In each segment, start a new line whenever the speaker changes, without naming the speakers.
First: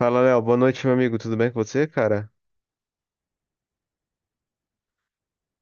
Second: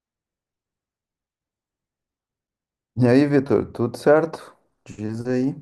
Fala, Léo. Boa noite, meu amigo. Tudo bem com você, cara?
E aí, Vitor, tudo certo? Diz aí.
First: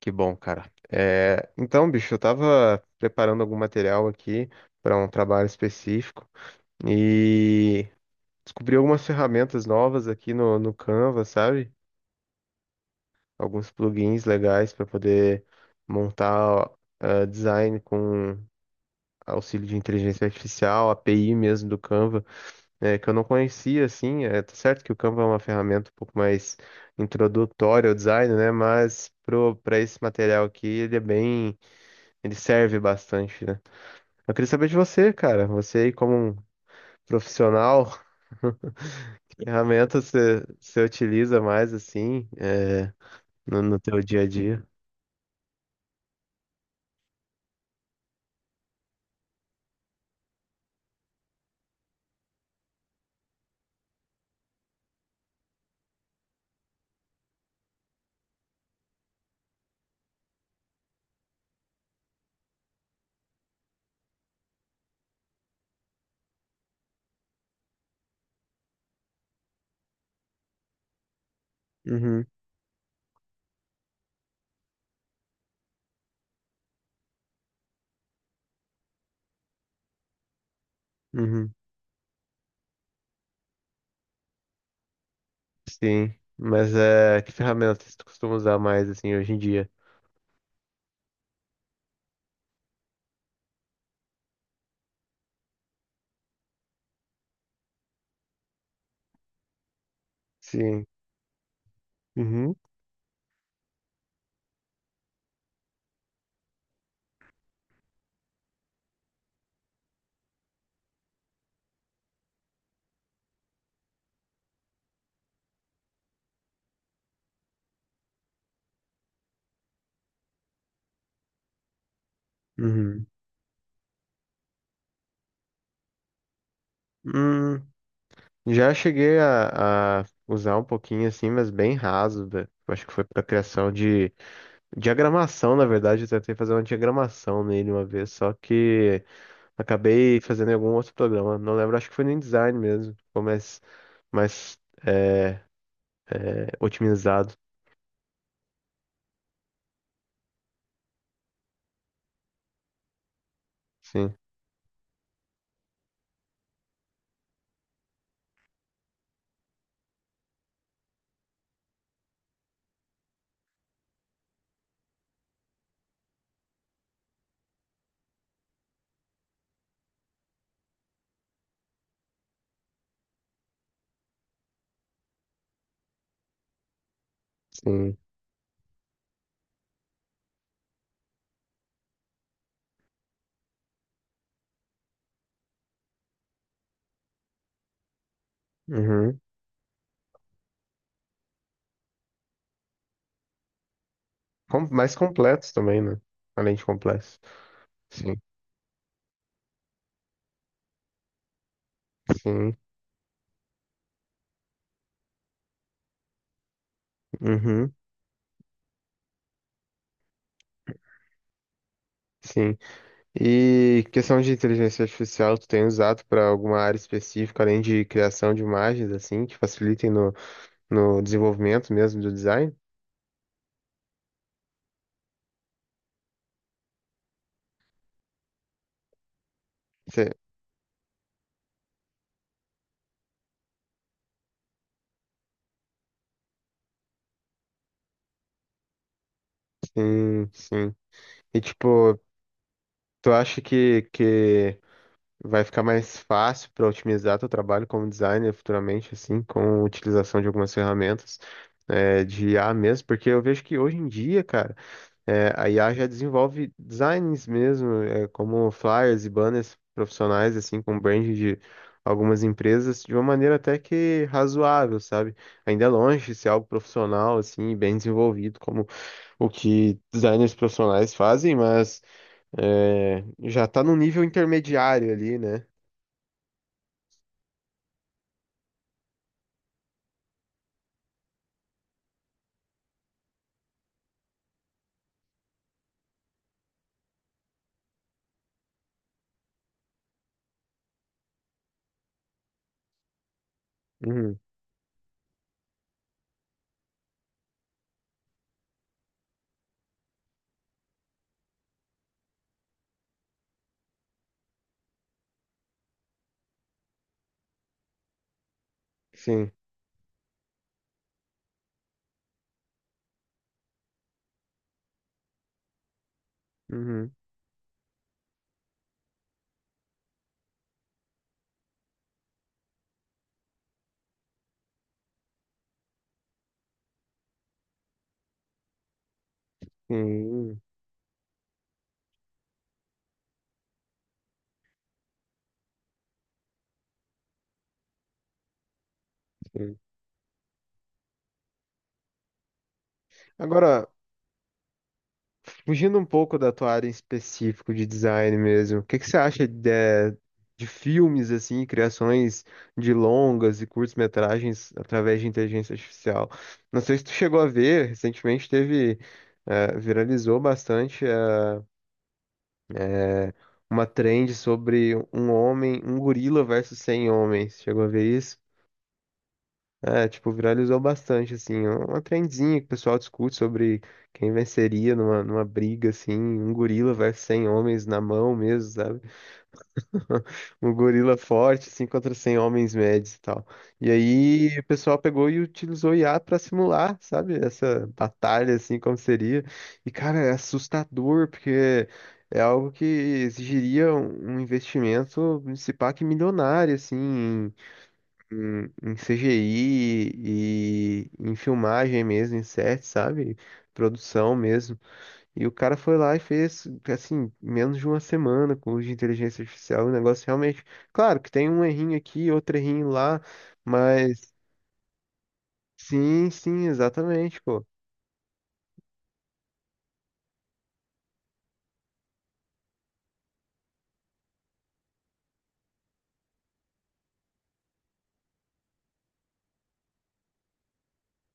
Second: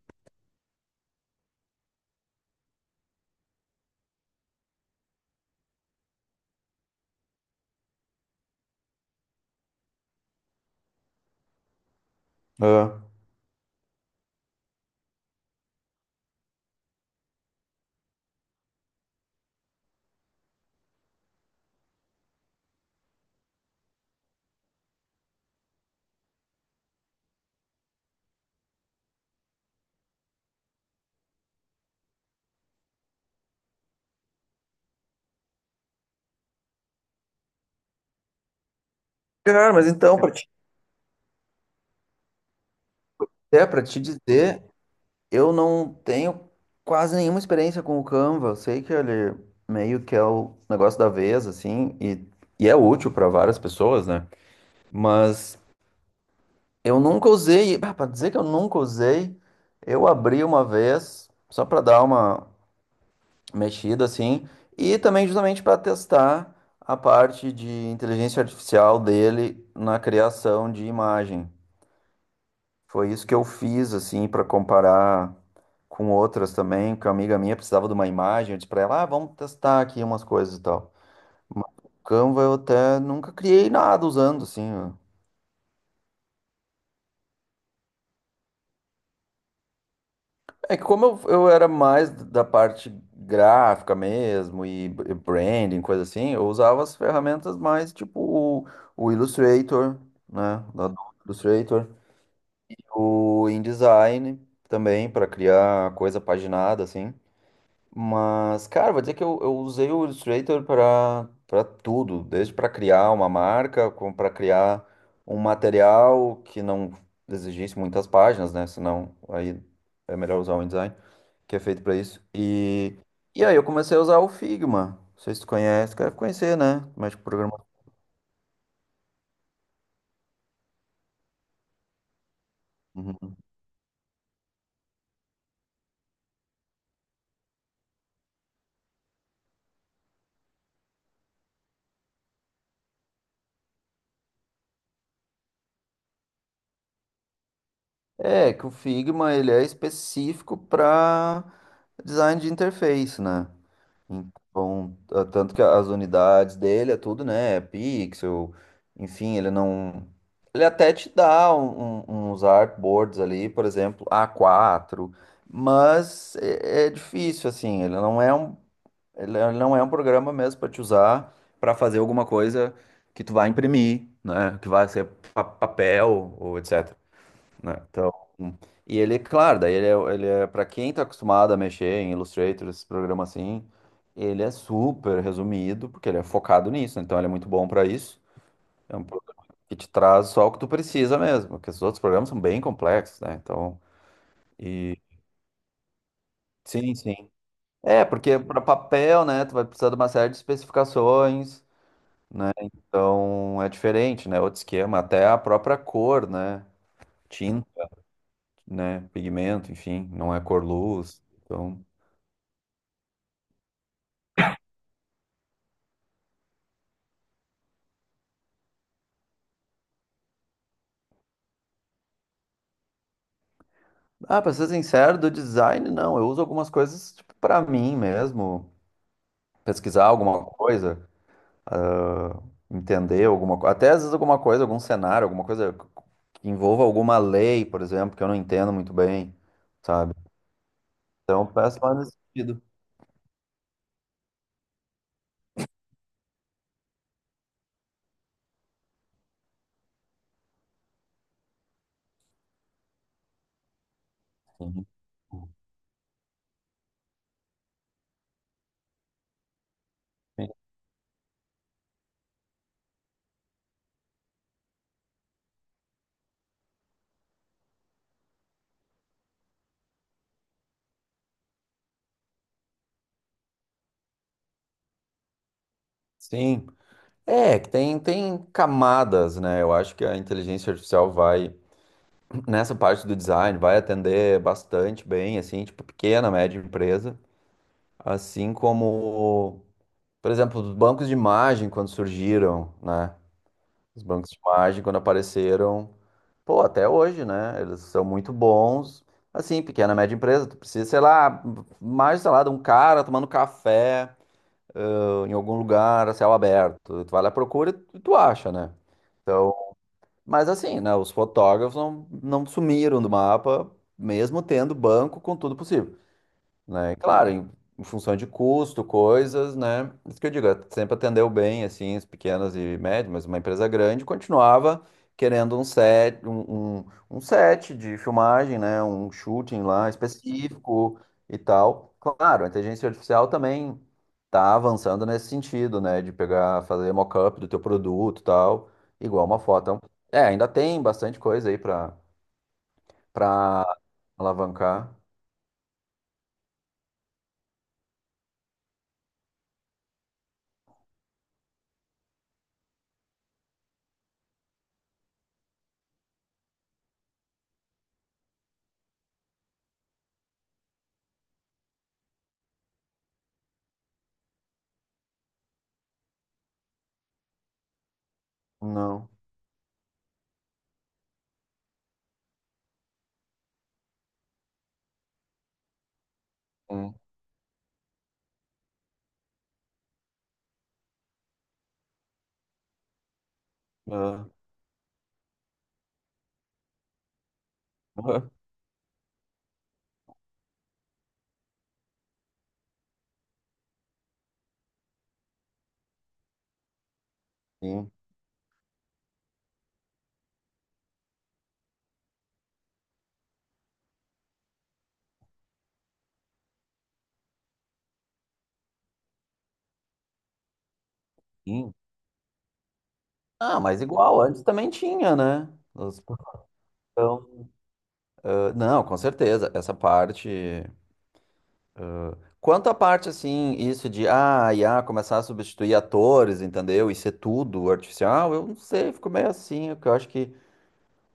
Que bom, cara. Então, bicho, eu tava preparando algum material aqui para um trabalho específico e descobri algumas ferramentas novas aqui no Canva, sabe?
Ah.
Alguns plugins legais para poder montar design com auxílio de inteligência artificial, API mesmo do Canva. Que eu não conhecia, assim, tá certo que o Canva é uma ferramenta um pouco mais introdutória ao design, né, mas pra esse material aqui, ele é bem, ele serve bastante, né. Eu queria saber de você, cara, você aí como um profissional, que
Cara, mas
ferramenta
então,
você, você utiliza mais, assim, no, no
para
teu
te
dia a
dizer,
dia?
eu não tenho quase nenhuma experiência com o Canva. Eu sei que ele meio que é o negócio da vez, assim, e é útil para várias pessoas, né? Mas eu nunca usei, para dizer que eu nunca usei, eu abri uma vez, só para dar uma, mexida assim, e também justamente para testar a parte de inteligência artificial dele na criação de imagem.
Uhum,
Foi isso que eu fiz assim para comparar com outras também, que uma amiga minha precisava de uma imagem, eu disse para ela, ah, vamos testar aqui umas coisas e tal.
uhum,
Mas o Canva eu até nunca criei nada usando assim.
sim, mas que ferramenta você costuma usar mais, assim, hoje em dia?
É que como eu era mais da parte gráfica mesmo e branding, coisa assim, eu usava as ferramentas mais tipo o Illustrator, né?
Sim.
Da Adobe Illustrator,
Uhum.
o InDesign também para criar coisa paginada assim. Mas, cara, vou dizer que eu usei o Illustrator para tudo, desde para criar uma marca, como para criar um material que não exigisse muitas páginas, né? Senão aí é melhor usar o InDesign, que é feito para isso. E,
Uhum.
e aí eu comecei a usar o Figma. Não sei se tu conhece, deve conhecer, né? Mas programa.
Hum, Já cheguei a usar um pouquinho assim, mas bem raso, né? Eu acho que foi para
Uhum.
criação de diagramação, na verdade. Eu tentei fazer uma diagramação nele uma vez, só que acabei fazendo em algum outro programa. Não lembro, acho que foi no InDesign mesmo. Ficou mais, mais é, otimizado.
É, que o Figma ele é específico para design de interface, né?
Sim,
Então, ah, tanto que as unidades dele é tudo, né? É pixel, enfim, ele não. Ele até te dá uns artboards ali, por exemplo, A4, mas é difícil, assim. Ele não é um, não é um programa mesmo para te usar para fazer alguma coisa que tu vai imprimir, né? Que vai ser papel ou etc, né?
sim.
Então, e ele, claro, daí ele é para quem tá acostumado a mexer em Illustrator, esses programas assim, ele é super resumido, porque ele é focado nisso, né? Então ele é muito bom para isso. É um
Uhum.
programa que te traz só o que tu precisa mesmo, porque os outros programas são bem complexos, né? Então,
Mais
e
completos também, né? Além de
sim,
complexos.
sim. É,
Sim,
porque para papel, né, tu vai precisar de uma série de especificações.
sim.
Então, é diferente, né? Outro esquema, até a própria cor, né? Tinta,
Uhum.
né? Pigmento, enfim, não é cor luz. Então,
Sim. E questão de inteligência artificial, tu tem usado para alguma área específica, além de criação de imagens, assim, que facilitem no desenvolvimento mesmo do design?
ah, pra ser sincero, do design, não. Eu uso algumas coisas, tipo, pra mim mesmo. Pesquisar
Cê-
alguma coisa, entender alguma coisa. Até às vezes alguma coisa, algum cenário, alguma coisa que envolva alguma lei, por exemplo, que eu não entendo muito bem, sabe?
Sim, sim. E,
Então, peço mais
tipo,
nesse sentido.
tu acha que vai ficar mais fácil para otimizar teu trabalho como designer futuramente, assim, com a utilização de algumas ferramentas, de IA mesmo? Porque eu vejo que hoje em dia, cara,
Uhum.
A IA já desenvolve designs mesmo, como flyers e banners profissionais, assim, com brand de algumas empresas, de uma maneira até que razoável, sabe? Ainda é longe de ser algo profissional, assim, e bem desenvolvido, como o que designers profissionais fazem, mas é, já está num nível intermediário ali, né?
Sim. É, que tem, tem camadas, né? Eu acho que a inteligência artificial vai, nessa parte do design, vai atender bastante bem, assim, tipo, pequena, média empresa, assim como. Por exemplo, os bancos de imagem, quando surgiram, né? Os
Uhum,
bancos de imagem, quando apareceram, pô, até hoje, né? Eles são muito bons. Assim, pequena, média empresa, tu precisa, sei lá, mais, sei lá, de um cara tomando café, em algum lugar, a céu aberto. Tu vai lá, procura e tu acha, né?
sim.
Então, mas assim, né? Os fotógrafos não, não sumiram do mapa, mesmo tendo banco com tudo possível,
Uhum,
né? E claro, em função de custo, coisas, né? Isso que eu digo, sempre atendeu bem, assim, as pequenas e médias, mas uma empresa grande continuava querendo um set, um set de filmagem, né? Um shooting lá
sim,
específico e tal. Claro, a inteligência artificial também tá avançando nesse sentido, né? De pegar, fazer mock-up do teu produto e tal, igual uma
sim.
foto. Então, é, ainda tem bastante coisa aí para
Agora,
alavancar.
fugindo um pouco da tua área em específico de design mesmo, o que que você acha de, de filmes, assim, criações de longas e curtas-metragens através de inteligência artificial? Não sei se tu chegou a ver, recentemente teve, viralizou bastante, eh, uma trend sobre um gorila versus 100 homens. Chegou a ver isso?
Não.
Tipo, viralizou bastante, assim, é uma trendzinha que o pessoal discute sobre quem venceria numa briga, assim, um gorila
Hum.
versus 100 homens na mão mesmo, sabe? Um gorila forte, assim, contra 100 homens médios e tal. E
Ah.
aí o pessoal pegou e utilizou IA pra simular, sabe? Essa batalha, assim, como seria. E, cara, é assustador, porque é algo que exigiria um investimento, se pá, que milionário, assim,
Sim,
em CGI e em filmagem mesmo, em set, sabe? Produção mesmo. E o cara foi lá e fez, assim, menos de uma semana com o de inteligência artificial. O negócio realmente. Claro que tem um
sim.
errinho aqui, outro errinho lá,
Ah, mas
mas.
igual, antes também tinha, né? Os
Sim, sim, exatamente,
portão.
pô.
Ah, não, com certeza, essa parte. Quanto à parte, assim, isso de IA começar a substituir atores, entendeu? E ser tudo artificial, eu não sei, fico meio assim, porque eu acho que,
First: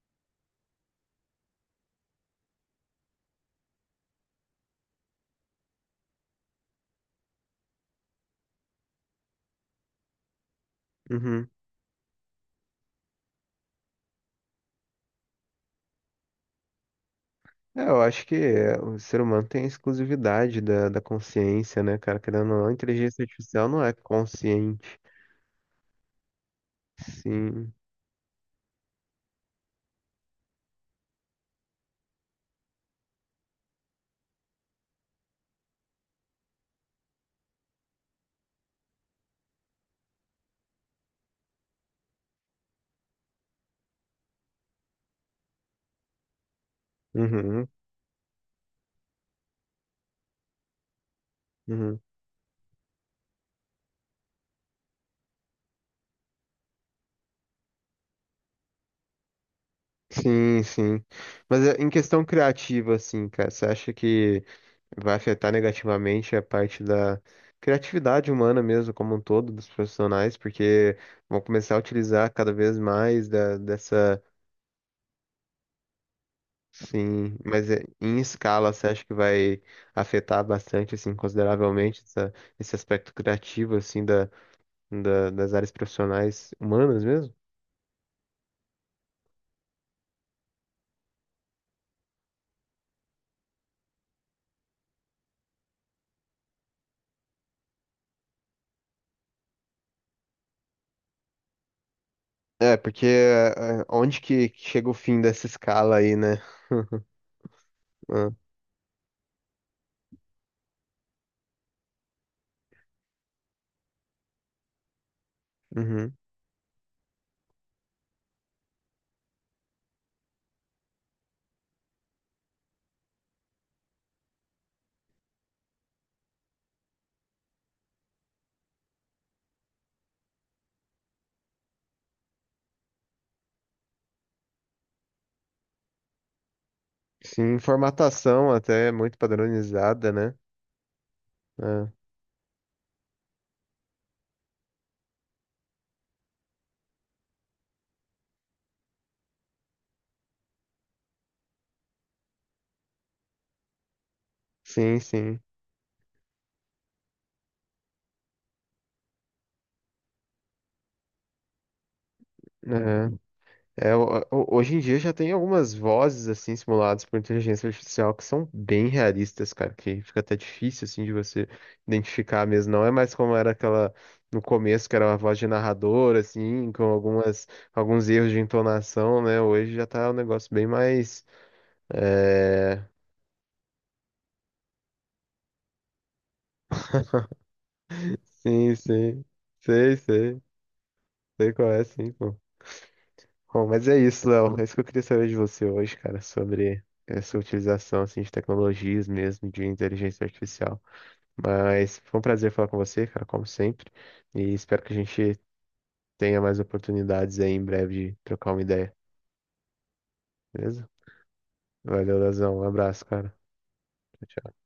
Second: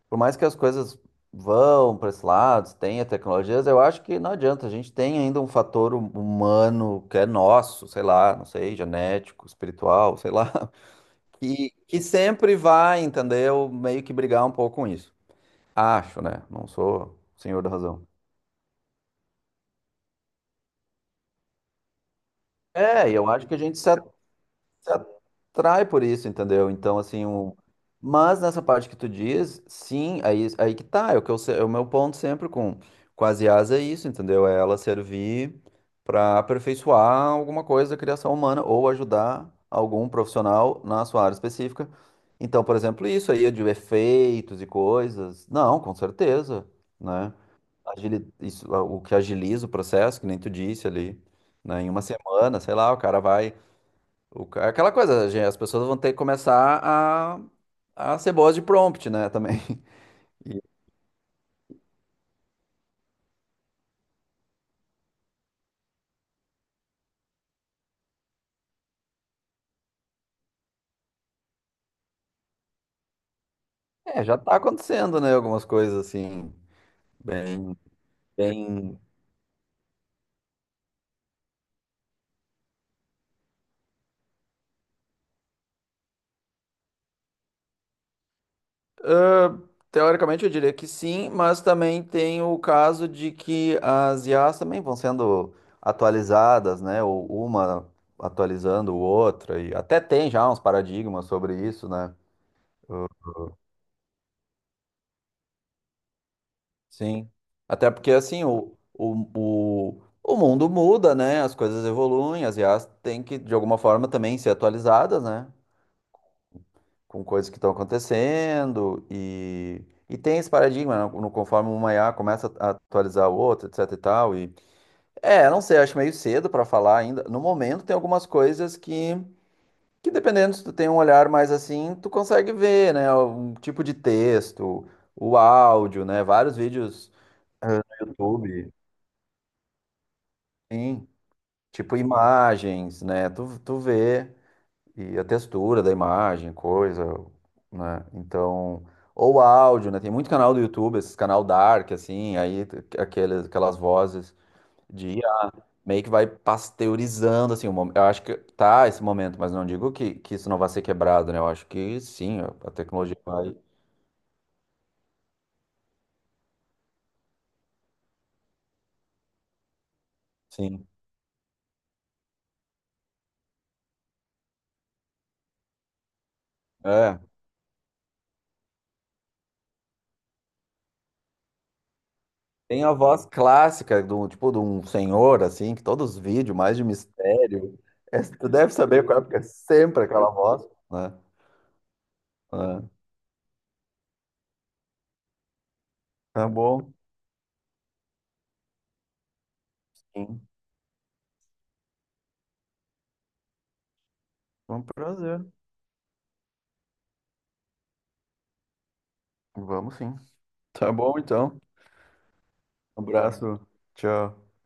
por mais que as coisas vão para esse lado, tenha tecnologias, eu acho que não adianta, a gente tem ainda um fator humano que é nosso, sei lá, não sei, genético, espiritual, sei lá.
Uhum.
Que sempre vai, entendeu? Meio que brigar um pouco com isso. Acho, né? Não sou senhor da
Eu
razão.
acho que o ser humano tem a exclusividade da consciência, né, cara? Querendo ou não, a
É, e
inteligência
eu acho que a
artificial
gente
não é
se
consciente.
atrai por isso, entendeu? Então, assim, o...
Sim.
Mas nessa parte que tu diz, sim, aí, aí que tá, é o que eu, se- é o meu ponto sempre com as IAs é isso, entendeu? É ela servir para aperfeiçoar alguma coisa da criação humana ou ajudar algum profissional na sua área específica. Então, por exemplo, isso aí de efeitos e coisas, não, com certeza, né?
Uhum,
Isso, o que agiliza o processo, que nem tu disse ali, né? Em
uhum.
uma semana, sei lá, o cara vai, aquela coisa, gente, as pessoas vão ter que começar a ser boas de prompt, né, também. E,
Sim, sim. Mas em questão criativa, assim, cara, você acha que vai afetar negativamente a parte da criatividade humana mesmo, como um todo, dos profissionais, porque vão começar a utilizar cada vez mais dessa,
já tá acontecendo, né, algumas coisas assim,
sim, mas
bem,
em escala, você
bem...
acha que vai afetar bastante, assim, consideravelmente esse aspecto criativo, assim, das áreas profissionais humanas mesmo?
Teoricamente eu diria que sim, mas também tem o caso de que as IAs também vão sendo atualizadas, né, ou uma atualizando o outra, e até tem já uns paradigmas sobre isso, né.
Porque onde que chega o fim dessa escala aí, né?
Sim. Até porque
Ah,
assim, o mundo muda, né? As coisas evoluem, as IAs têm que, de alguma forma, também ser atualizadas, né?
uhum.
Com coisas que estão acontecendo. E tem esse paradigma, né? No, conforme uma I a começa a atualizar a outra, etc e tal. E, não sei, acho meio cedo para falar ainda. No momento tem algumas coisas que dependendo se tu tem um olhar mais assim, tu consegue ver, né? Um tipo de texto, o áudio, né? Vários vídeos.
Sim,
eh, no
formatação
YouTube.
até é muito padronizada, né?
Sim,
É,
tipo imagens, né? Tu vê e a textura da imagem, coisa, né? Então, ou áudio, né? Tem muito canal do YouTube, esses canal dark, assim, aqueles, aquelas vozes
sim,
de
sim.
IA, meio que vai pasteurizando, assim, o mom- eu acho que tá esse momento, mas não digo que isso não vai ser quebrado, né? Eu acho que sim, a tecnologia vai,
É, hoje em dia já tem algumas vozes assim simuladas por inteligência artificial que são bem realistas, cara, que fica até difícil
sim.
assim de você identificar mesmo. Não é mais como era aquela no começo que era uma voz de narrador assim, com
É.
algumas alguns erros de entonação, né? Hoje já tá um negócio bem mais
Tem
é...
a voz clássica do tipo de um senhor assim, que todos os vídeos mais de mistério, é, tu deve
Sim,
saber qual é,
sim.
porque é
Sei,
sempre aquela
sei.
voz, né?
Sei qual é, sim, pô.
É.
Bom, mas é isso, Léo. É isso que eu queria saber de você hoje, cara,
Tá
sobre
bom.
essa utilização assim, de tecnologias mesmo, de inteligência
Sim.
artificial. Mas foi um prazer falar com você, cara, como sempre. E
Foi
espero
um
que a gente
prazer.
tenha mais oportunidades aí em breve de trocar uma ideia,
Vamos sim.
beleza?
Tá bom então.
Valeu, Leozão. Um
Um
abraço, cara.
abraço.
Tchau,
Tchau.
tchau.